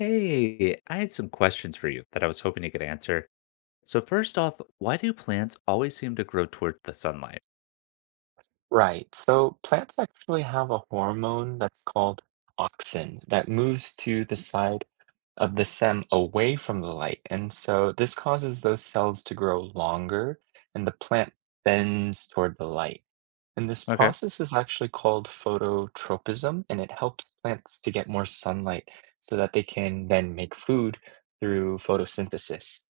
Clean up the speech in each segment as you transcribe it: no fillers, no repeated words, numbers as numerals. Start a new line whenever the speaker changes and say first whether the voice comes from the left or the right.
left: Hey, I had some questions for you that I was hoping you could answer. So first off, why do plants always seem to grow toward the sunlight?
right: Right. So plants actually have a hormone that's called auxin that moves to the side of the stem away from the light. And so this causes those cells to grow longer and the plant bends toward the light. And this
left: Okay,
right: process is actually called phototropism, and it helps plants to get more sunlight so that they can then make food through photosynthesis.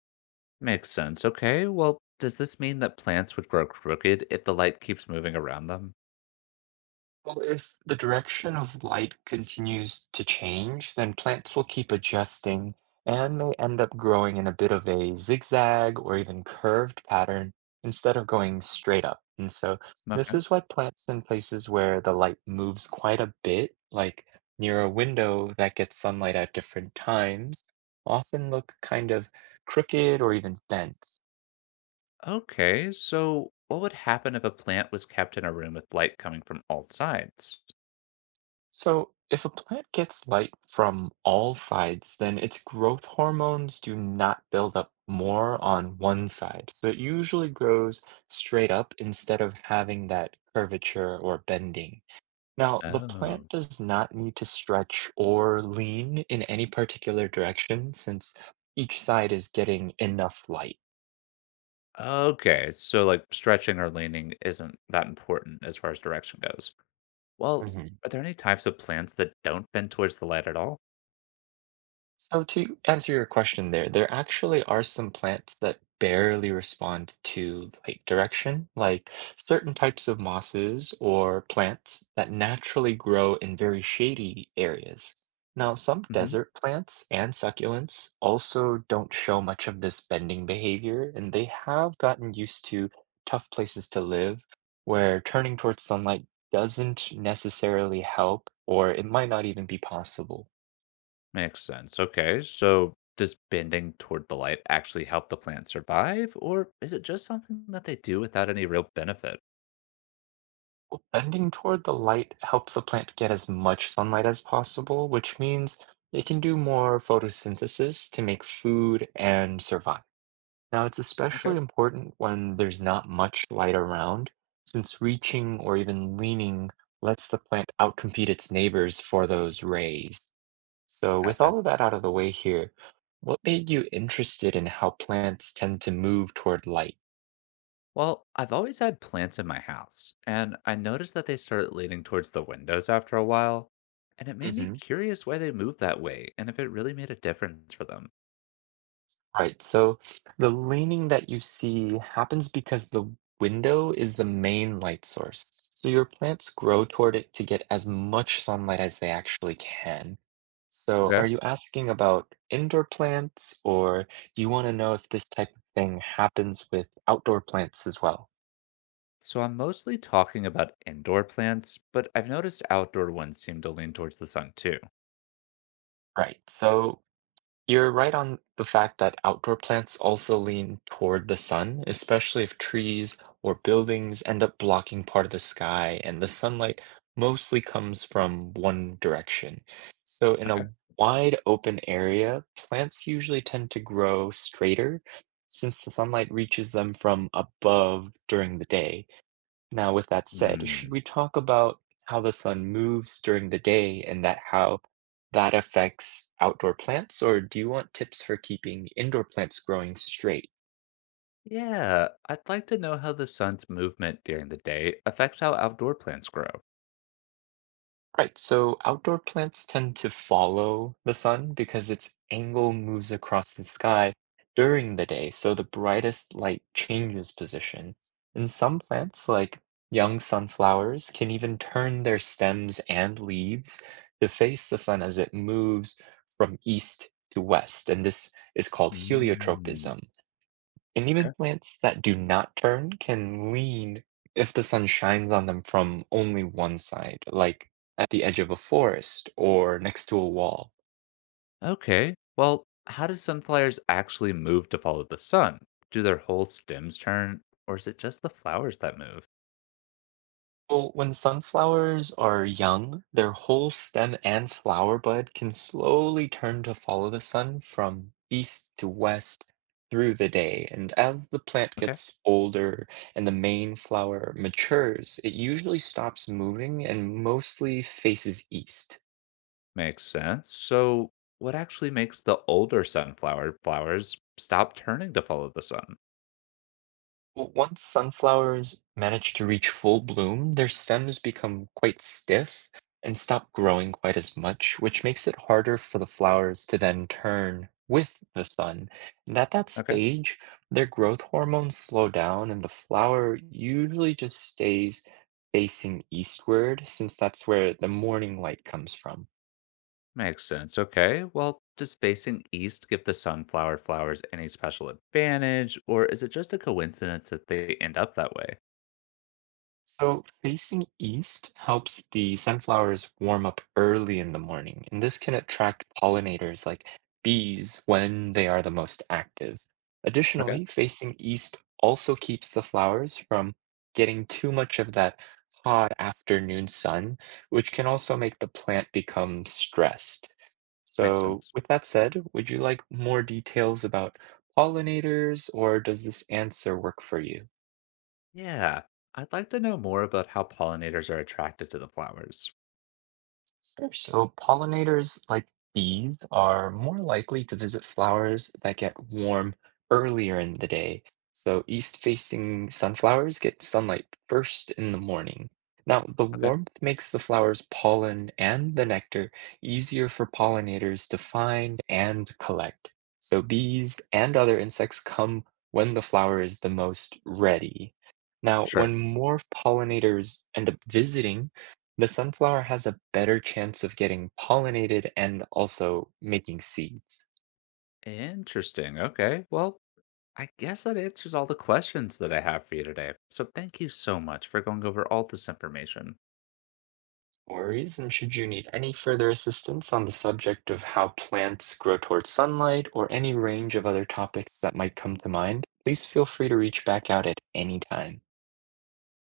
left: makes sense. Okay, well, does this mean that plants would grow crooked if the light keeps moving around them?
right: Well, if the direction of light continues to change, then plants will keep adjusting and may end up growing in a bit of a zigzag or even curved pattern instead of going straight up. And so, this
left: Okay.
right: is why plants in places where the light moves quite a bit, like near a window that gets sunlight at different times, often look kind of crooked or even bent.
left: Okay, so what would happen if a plant was kept in a room with light coming from all sides?
right: So, if a plant gets light from all sides, then its growth hormones do not build up more on one side. So, it usually grows straight up instead of having that curvature or bending. Now, the plant
left: Oh.
right: does not need to stretch or lean in any particular direction since each side is getting enough light.
left: Okay, so like stretching or leaning isn't that important as far as direction goes. Well,
right: Mhm.
left: are there any types of plants that don't bend towards the light at all?
right: So to answer your question there, there actually are some plants that barely respond to light direction, like certain types of mosses or plants that naturally grow in very shady areas. Now, some desert plants and succulents also don't show much of this bending behavior, and they have gotten used to tough places to live where turning towards sunlight doesn't necessarily help, or it might not even be possible.
left: Makes sense. Okay. So does bending toward the light actually help the plant survive, or is it just something that they do without any real benefit?
right: Bending toward the light helps the plant get as much sunlight as possible, which means it can do more photosynthesis to make food and survive. Now, it's especially
left: Okay.
right: important when there's not much light around, since reaching or even leaning lets the plant outcompete its neighbors for those rays. So, with
left: Gotcha.
right: all of that out of the way here, what made you interested in how plants tend to move toward light?
left: Well, I've always had plants in my house, and I noticed that they started leaning towards the windows after a while, and it made me
right: Hmm.
left: curious why they moved that way and if it really made a difference for them.
right: Right. So the leaning that you see happens because the window is the main light source. So your plants grow toward it to get as much sunlight as they actually can. So
left: Okay.
right: are you asking about indoor plants, or do you want to know if this type of thing happens with outdoor plants as well?
left: So I'm mostly talking about indoor plants, but I've noticed outdoor ones seem to lean towards the sun too.
right: Right. You're right on the fact that outdoor plants also lean toward the sun, especially if trees or buildings end up blocking part of the sky and the sunlight mostly comes from one direction. So, in a wide open area, plants usually tend to grow straighter since the sunlight reaches them from above during the day. Now, with that said, should
left: Okay.
right: we talk about how the sun moves during the day and that how that affects outdoor plants, or do you want tips for keeping indoor plants growing straight?
left: Yeah, I'd like to know how the sun's movement during the day affects how outdoor plants grow.
right: Right, so outdoor plants tend to follow the sun because its angle moves across the sky during the day, so the brightest light changes position. And some plants, like young sunflowers, can even turn their stems and leaves to face the sun as it moves from east to west, and this is called
left: Mm.
right: heliotropism. And even
left: Okay.
right: plants that do not turn can lean if the sun shines on them from only one side, like at the edge of a forest or next to a wall.
left: Okay, well, how do sunflowers actually move to follow the sun? Do their whole stems turn, or is it just the flowers that move?
right: Well, when sunflowers are young, their whole stem and flower bud can slowly turn to follow the sun from east to west through the day. And as the plant
left: Okay,
right: gets older and the main flower matures, it usually stops moving and mostly faces east.
left: makes sense. So, what actually makes the older sunflower flowers stop turning to follow the sun?
right: Well, once sunflowers manage to reach full bloom, their stems become quite stiff and stop growing quite as much, which makes it harder for the flowers to then turn with the sun. And at that
left: Okay.
right: stage, their growth hormones slow down, and the flower usually just stays facing eastward, since that's where the morning light comes from.
left: Makes sense. Okay. Well, does facing east give the sunflower flowers any special advantage, or is it just a coincidence that they end up that way?
right: So facing east helps the sunflowers warm up early in the morning, and this can attract pollinators like bees when they are the most active.
left: Okay.
right: Additionally, facing east also keeps the flowers from getting too much of that hot afternoon sun, which can also make the plant become stressed.
left: Makes
right: So,
left: sense.
right: with that said, would you like more details about pollinators, or does this answer work for you?
left: Yeah. I'd like to know more about how pollinators are attracted to the flowers.
right: Sure. So pollinators like bees are more likely to visit flowers that get warm earlier in the day. So east-facing sunflowers get sunlight first in the morning. Now, the
left: Okay.
right: warmth makes the flower's pollen and the nectar easier for pollinators to find and collect. So bees and other insects come when the flower is the most ready. Now,
left: Sure.
right: when more pollinators end up visiting, the sunflower has a better chance of getting pollinated and also making seeds.
left: Interesting. Okay. Well, I guess that answers all the questions that I have for you today. So thank you so much for going over all this information.
right: No worries, and should you need any further assistance on the subject of how plants grow towards sunlight or any range of other topics that might come to mind, please feel free to reach back out at any time.